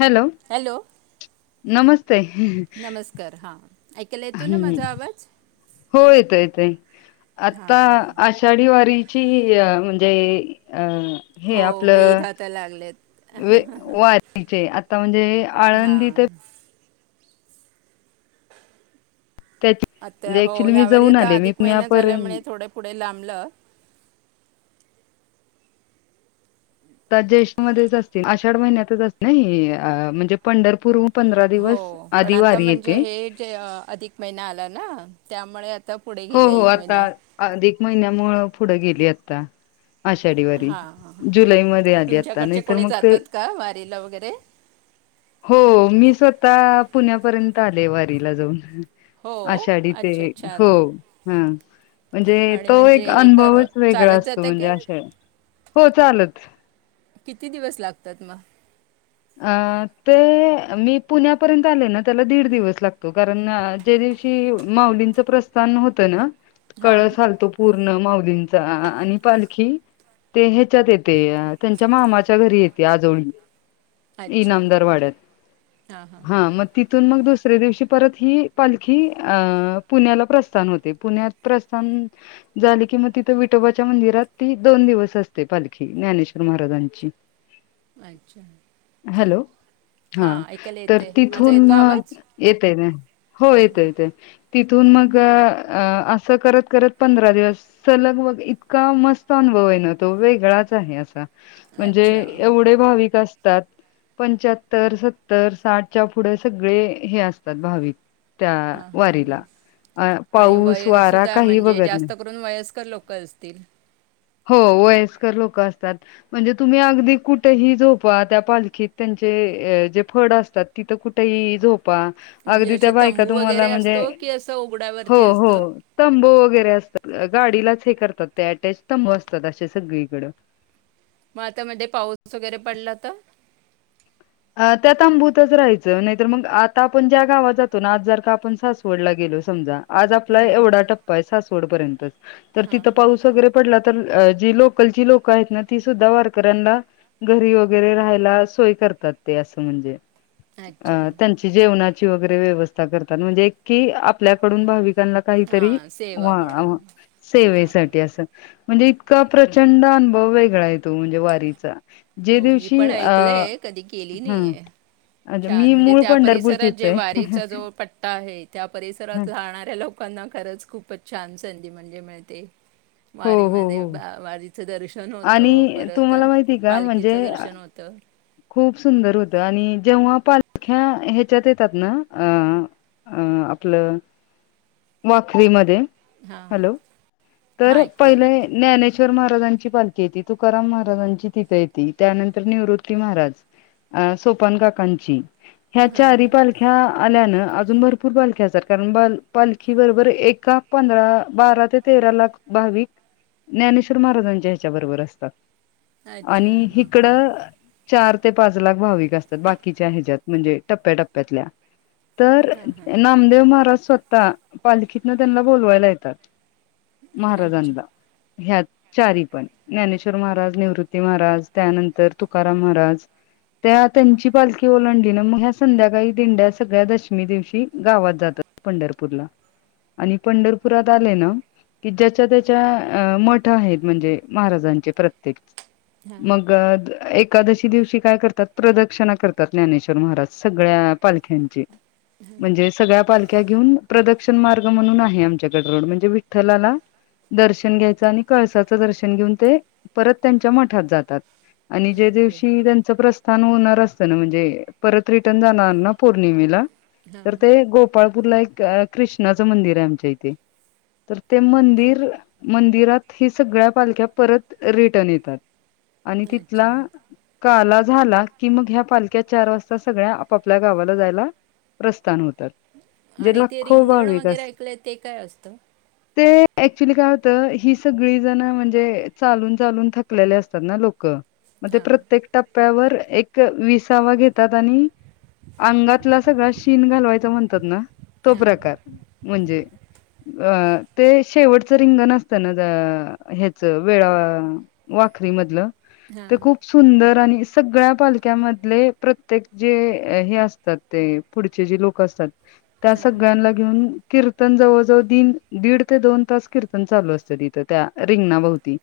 Hello! नमस्ते. त्याला येतोय ना हम्म माझा आवाज? हो येतोय येतोय, आता आषाढी वारी ची अ म्हणजे अ हे हो वेध आपलं आता लागलेत वे वारीचे आता म्हणजे आळंदीत हां ते. त्याची आता म्हणजे हो ऍक्च्युली मी ह्यावेेळी जाऊन आता आले मी अधिक महिना पुण्यापर्यंत झाल्यामुळे थोडे पुढे लांबलं. ज्येष्ठ मध्येच असते आषाढ महिन्यातच असते ना म्हणजे पंढरपूर. हो पण आता म्हणजे हे जे अधिक महिना आला ना त्यामुळे. पुढे हो गेलं हो एक महिना आता अधिक महिन्यामुळं पुढं गेली आता. आषाढी वारी हा ह जुलैमध्ये आली आता तुमच्याकडचे नाहीतर कोणी मग ते जातात का वारीला वगैरे. हो मी स्वतः. पुण्यापर्यंत आले वारीला जाऊन हो आषाढी ते अच्छा हो. छान हम्. म्हणजे आणि तो म्हणजे एक हे कर अनुभवच वेगळा चालत असतो जातं म्हणजे की अशे हो चालत. किती दिवस लागतात मग. अ ते मी पुण्यापर्यंत आले ना त्याला दीड दिवस लागतो कारण. हे माऊलींच्या प्रस्थान होते ना हां कळस हालतोय कि पूण माऊलींचा आणि पालखी. ते ह्याच्यात येते त्यांच्या मामाच्या घरी येते आजोळी अच्छा इनामदार वाड्यात हां हां हा मग तिथून मग तस. [unintelligible] दुसऱे दिवशी परत ही पालखी अ पुण्याला प्रस्थान होते पुण्यात प्रस्थान. झाली कि मग तिथं विटोबाच्या मंदिरात ती दोन दिवस असते पालखी ज्ञानेश्वर महाराजांची. अच्छा. हॅलो हा हां ऐकायला तर येते माझा तिथून येतो आवाज येत आहे ना. हो येतं येते तिथून मग. अ असं करत करत पंधरा दिवस सलग बग इतका मस्त अनुभव आहे ना तो वेगळाच. म्हणजे अच्छा एवढे भाविक. पंच्याहत्तर सत्तर साठच्या पुढे सगळे हे असतात भाविक. त्या हां वरीला. हां आणि वयसुद्धा म्हणजे बघत नाही जास्त करून वयस्कर लोक असतील. हो वयस्कर लोक असतात म्हणजे तुम्ही अगदी कुठेही झोप. त्या पालखीत त्यांचे जे फड असतात तिथ कुठेही झोप. म्हणजे अगदी असे त्या बायका तंबू वगैरे तुम्हाला म्हणजे. असतो की असं उघड्यावरती हो हो असतं तंबू वगैरे असतात. गाडीलाच हे करतात ते अटॅच त असतात असे सगळीकड. मग आता मध्ये पाऊस वगैरे पडला तर. अ त्यात तंबूतच राहायचं नाहीतर मग आता आपण ज्या गावात जातो आज जर का आपण सासवडला गेलो. समजा आज आपला हां एवढा टप्पा सासवड पर्यंत हां तिथ पाऊस वगैरे पडला. तर जी लोकलची लोकं आहेत ना ती सुद्धा वारकऱ्यांना घरी वगैरे राहायला सोय करतात. अस म्हणजे अ अच्छा त्यांची. [unintelligible] व्यवस्था करता म्हणजे आपल्याडून भाविकांची. [unintelligible] काहीतरी हां सेवा म्हणून हां सेवेसाठी अस. म्हणजे इतका प्रचंड अनुभव वेगळा आहे तो म्हणजे वारीचा. जे हो मी पण दिवशी अ ऐकलय कधी केली हं नाहीय. अच्छा छान मी म्हणजे मूळ त्या परिसरात पंढरपूरचीच जे आहे. वारीचा जो पट्टा आहे त्या परिसरात राहणाऱ्या. [unintelligible] लोकांना खरंच खूपच छान संधी म्हणजे मिळते. हो हो हो वारीमध्ये बा वारीचं दर्शन होतं आणि परत अ तुम्हाला माहिती का म्हणजे पालखीचं अ, दर्शन होतं. खूप सुंदर होतं आणि जेव्हा पालख्या ह्याच्यात येतात ना अ अ आपलं वाखरीमध्ये.. हां हॅलो हां तर ऐकते पहिल ज्ञानेश्वर... श्वर महाराजांची पालखी येती तुकाराम महाराजांची तिथे येती त्यानंतर निवृत महाराज सोपन काकांची ह्या चारी हां पालख्या आल्यान... अजून भरपूर पालख्या असतात कारण पालखी बरोबर एका पंधरा बारा ते तेरा लाख.. भाविक ज्ञानेश्वर महाराजांच्या ह्याच्या बरोबर असतात.. अच्छा आणि ओके हिकडं.. चार ते पाच लाख भाविक असतात बाकीच्या ह्याच्यात म्हणजे टप्प्याटप्प्यातल्या.. तर हां हां नामदेव महाराज स्वतः पालखीतन त्यांना बोलवायला येतात... अच्छा महाराजांला ह्या... चारी पण ज्ञानेश्वर महाराज निवृत्ती महाराज त्यानंतर तुकाराम महाराज... त्या त्यांची पालखी ओलांडलीना मग ह्या संध्याकाळी दिंड्या सगळ्या दशमी दिवशी गावात जातात... पंढरपूरला आणि पंढरपुरात आले ना.. कि ज्याच्या त्याच्या अ मठ आहेत म्हणजे महाराजांचे प्रत्येक... हां मग एक.. एकादशी दिवशी काय करतात प्रदक्षिणा करतात ज्ञानेश्वर महाराज सगळ्या पालख्यांचे.. म्हणजे सगळ्या पालख्या.. घेऊन प्रदक्षण मार्ग म्हणून आहे आमच्याकड रोड म्हणजे विठ्ठलाला.. दर्शन घ्यायच आणि कळसाचं दर्शन घेऊन ते परत त्यांच्या मठात जातात आणि.. जे ओके दिवशी त्यांच प्रस्थान होणार असत ना म्हणजे परत रिटर्न जाणार ना पौर्णिमेला.... तर ते हां गोपाळपूरला एक कृष्णाचं मंदिर आहे आमच्या इथे.. तर ते मंदिर मंदिरात ही सगळ्या पालख्या परत रिटर्न येतात.. आणि अच्छा तिथला.. काला झाला की मग ह्या पालख्यात चार वाजता सगळ्या आपपल्या गावाला जायला.. प्रस्थान होतात... जे आणि ते लाखो रिंगण भाविक वगैरे अस ऐकलंय ते काय असत.. ऍक्च्युली काय होतं ही सगळी जण म्हणजे चालून चालून थकलेले असतात ना लोक.. म्हणजे हां प्रत्येक टप्प्यावर.. एक विसावा घेतात आणि अंगातला सगळा शीन घालवायचा म्हणतात ना... तो हां प्रकार म्हणजे... अ ते शेवटचं रिंगण असत ना ह्याच वेळा.. वाखरी मधलं ते हां खुप सुंदर आणि... सगळ्या पालकख्यामधले प्रत्येक जे हे असतात ते पुढचे जे लोक असतात.. त्या हां. सगळ्यांना घेऊन.. कीर्तन जवळजवळ दीन दीड ते दोन तास कीर्तन चालू असतं तिथं त्या रिंगणाभोवती..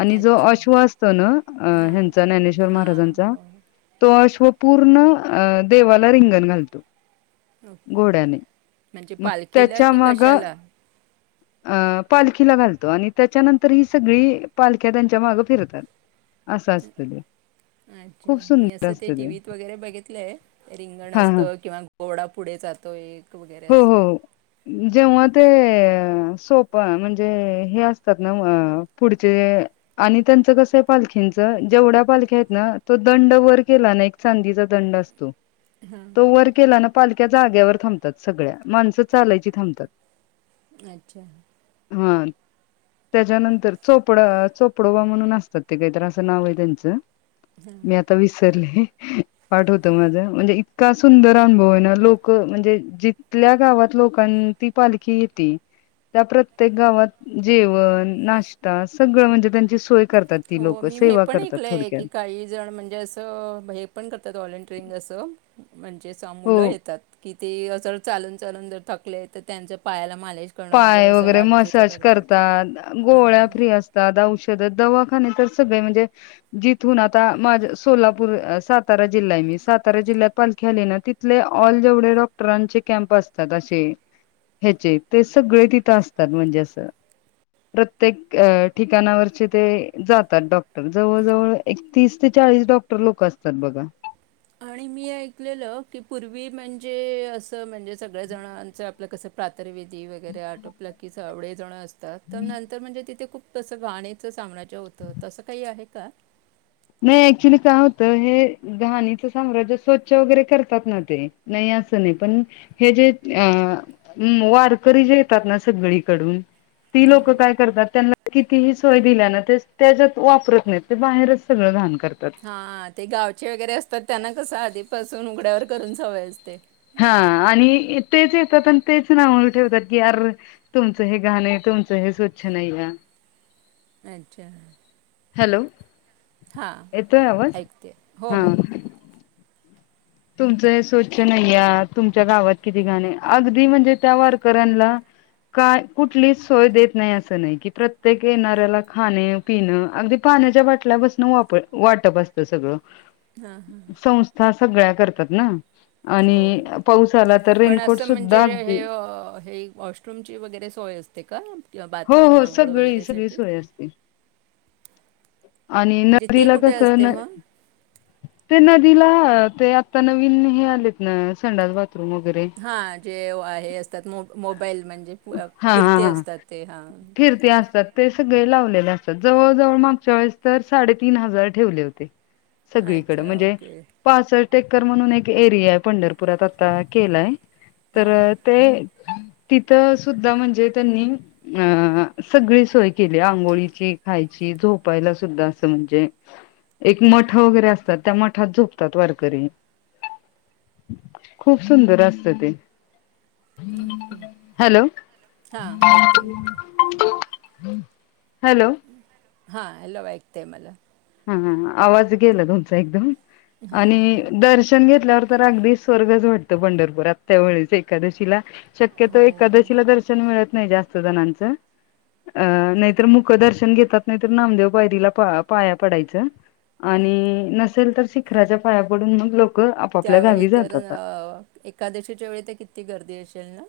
आणि जो अच्छा. अश्व असत ना हां. ह्यांचा ज्ञानेश्वर हां. महाराजांचा हो. तो अश्व.. पूर्ण अ देवाला रिंगण घालतो.. घोड्याने म्हणजे मग पालखीला त्याच्या कि माग कशाला.. अ पालखीला घालतो आणि त्याच्यानंतर ही सगळी पालख्या त्यांच्या मागं फिरतात.. असं असत ग.. अच्छा मी असं ते टीव्हीत वगैरे बघितलंय रिंगण हा असत हा किंवा.. घोडा पुढे जातो एक वगैरे हो असं.. हो जेव्हा ते सोपं म्हणजे हे असतात ना पुढचे.. आणि त्यांच कस आहे पालखींच जेवढ्या पालख्या आहेत ना तो दंड वर केला ना एक चांदीचा.. दंड असतो तो वर केला ना पालख्या जागेवर थांब.. सगळ्या माणसं चालायची थांबतात.. अच्छा.. हा त्याच्यानंतर चोपडा चोपडोबा म्हणून असतात ते काहीतरी असं नाव हाय त्यांचं.. मी आता विस.. पाठ होत माझं म्हणजे इतका सुंदर अनुभव आहे ना लोक म्हणजे जिथल्या गावात लोकां ती पालखी येती. त्या प्रत्येक गावात जेवण नाष्टा सगळं म्हणजे त्यांची सोय करतात ती हो लोक मी हे सेवा पण करतात ऐकलयं की थोडक्यात काही जण म्हणजे असं हे पण करतात व्हॉलेंटिअरिंग असं म्हणजे असं हो मुलं येतात कि ते असं चालून चालून जर थकले तर त्यांच्या पायाला मालिश करणं पाय असं वगैरे रात्रीचं मसाज करतात गोळ्या हां. फ्री असतात औषध दवाखाने तर सगळे म्हणजे जिथून आता माझं सोलापूर सातारा जिल्हा सातारा जिल्ह्यात पालखी आली ना तिथले ऑल जेवढे डॉक्टरांचे कॅम्प असतात असे ह्याचे ते सगळे तिथं असतात म्हणजे असं प्रत्येक ठिकाणावरचे ते जातात डॉक्टर जवळ जवळ एकतीस ते चा चाळीस डॉक्टर लोकं असतात बघा आणि मी ऐकलेलं की पूर्वी म्हणजे असं म्हणजे सगळ्या जणांच कसं प्रातर्वेदी वगैरे आटोपला की सावळेजणं असतात तर नंतर म्हणजे तिथे खूप तसं घाणीचं साम्राज्य होतं तसं काही आहे का? नाही ऍक्च्युली काय होत हे घाणीचं साम्राज्य स्वच्छ वगैरे करतात ना ते नाही असं नाही पण हे जे वारकरी जे येतात ना सगळीकडून ती लोक काय करतात त्यांना कितीही सोय दिल्या ना ते तेज्यात वापरत नाहीत ते बाहेरच सगळं घाण करतात हा ते गावचे वगैरे असतात त्यांना कसं आधीपासून उघड्यावर करून सवय असते हा आणि तेच येतात आणि तेच नाव ठेवतात की अरर तुमचं हे घाण आय तुमचं हे स्वच्छ नाहीया अच्छा. हॅलो. हा येतोय आवाज ऐकते हो हो. हा तुमचं हे स्वच्छ नाही या तुमच्या गावात किती घाण अगदी म्हणजे त्या वारकऱ्यांना काय कुठली सोय देत नाही असं नाही की प्रत्येक येणाऱ्याला खाण पिण अगदी पाण्याच्या बाटल्यापसून वा वाटप असतं सगळं हा हा. संस्था सगळ्या करतात ना आणि पाऊस आला तर पण रेनकोट असं म्हणजे सुद्धा अगदी हे हे वॉशरूमची वगैरे सोय असतें का? किंवा हो बाथरूम, हो अंघोळ सगळी सगळी वगैरेसाठी? सोय असते आणि म्हणजे ते नदीला कुठे कसं असते न मग? ते न तिला ते आता नवीन हे आलेत ना संडास बाथरूम वगैरे हा जे आहे असत्यात मोबाईल म्हणजे हा हा फिरते हा असतात ते हा फिरते असतात ते सगळे लावलेले असतात जवळजवळ मागच्या वेळेस तर साडेतीन हजार ठेवले होते सगळीकडं अच्छा म्हणजे ओके पासट एकर म्हणून एक एरियाय पंढरपुरात आता केलाय हां तर ते तिथं त सुद्धा म्हणजे त्यांनी अ सगळी सोय केली आंघोळीची खायची झो झोपायला सुद्धा असं म्हणजे एक मठ वगैरे असतात त्या मठात झोपतात वारकरी खूप सुंदर असतं ते ओके. हॅलो हां ऐकते ऐकते हॅलो. हा हॅलो ऐकतेय मला हा आवाज गेला तुमचा एकदम हां आणि दर्शन घेत ल्यावर तर अगदी स्वर्गच वाटतं पंढरपूरात त्या वेळेस एकादशीला शक्यतो हो एकादशीला दर्शन मिळत नाही जास्त जण नाहीतर मुक दर्शन घेतात नाही नामदेव पायरीला पा पडायचं आणि नसेल तर शिखराच्या पाया पडून मग ल त्यावेळी तर अ एकादशीच्या वेळी तर किती गर्दी असेल ना.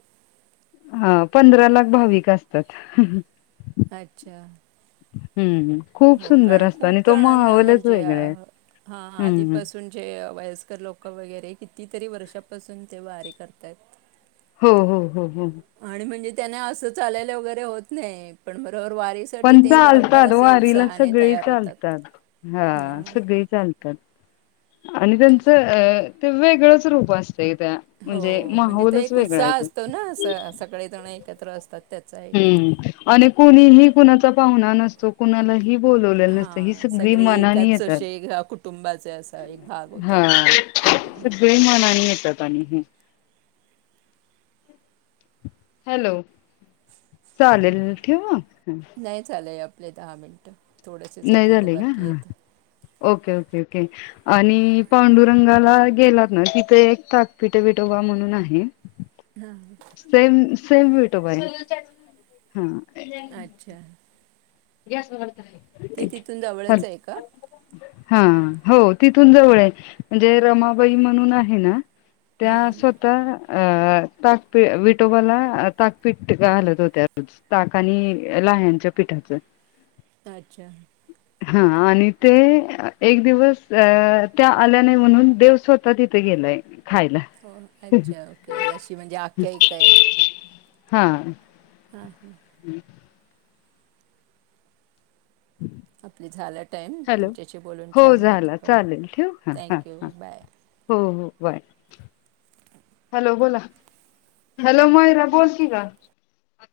हा पंधरा लाख भाविकं असतात. अच्छा. हम्म, खूप हो सुंदर कारण असतं आणि तो माहोलच वेगळाय. हा आधीपासून जे वयस्कर लोकं वगैरे की तीतरी वर्षापासून ते वारीे करतायत. हो हो हो. आणि म्हणजे त्याने असं चालायला वगैरे होत नाही, पण म पण चालतात वारीला उत्साहाने सगळी तयार होतात चालतात, हा हां. सगळी चालतात. आणि त्यांचं अ ते वेगळंच रूप अस हो, म्हणजे ते एक उत्साह आहे तो. असतो ना असं सगळेजण एकत्र असतात. त्याचा एक हम्म, आणि कुणीही कुणाचा पाहुणा नसतो कुणालाही बोलवलेलं नसतं ही हा, सगळी सगळे मनानी एकाचे येतात. अशे अ कुटुंबाचे असा एक भाग होतात. हा सगळे मानाने येतात आणि ही. हॅलो! चालेल ठेऊ म? नाही झालंय आपले दहा मिनटं, थोडेसे नाही सेकंद झाले का बाकी हा आहेत. ओके ओके ओके, आणि पांडुरंगाला गेलात ना तिथे एक ताकपिठे विठोबा म्हणून आहे हा. सेम सेम विठोबा आहे, हा. अच्छा. गॅस [unintelligible] ते तिथून जवळच आहे का? हा, हो तिथून जवळ आहे, म्हणजे रमाबाई म्हणून आहे ना त्या हां स्वतः अ ताकपि विटोबाला अ ताकपीठ घालत होत्या रोज, ताक आणि यांच्या पीठाचं. अच्छा. हा आणि ते एक दिवस अ त्या आल्या नाय म्हणून देव स्वतः तिथे गे लय हो अच्छा ओके, अशी म्हणजे आख्यायिका आहे. हा. हा हा. [inaudible] आपली झाला टाईम, हॅलो तुमच्याशी बोलून हो छान झाला वाटलं, चालेल ठेव हा हा थँक्यू हा बाय. हो हो, बाय. हॅलो! बोला हॅलो मयुरा बोल की गं.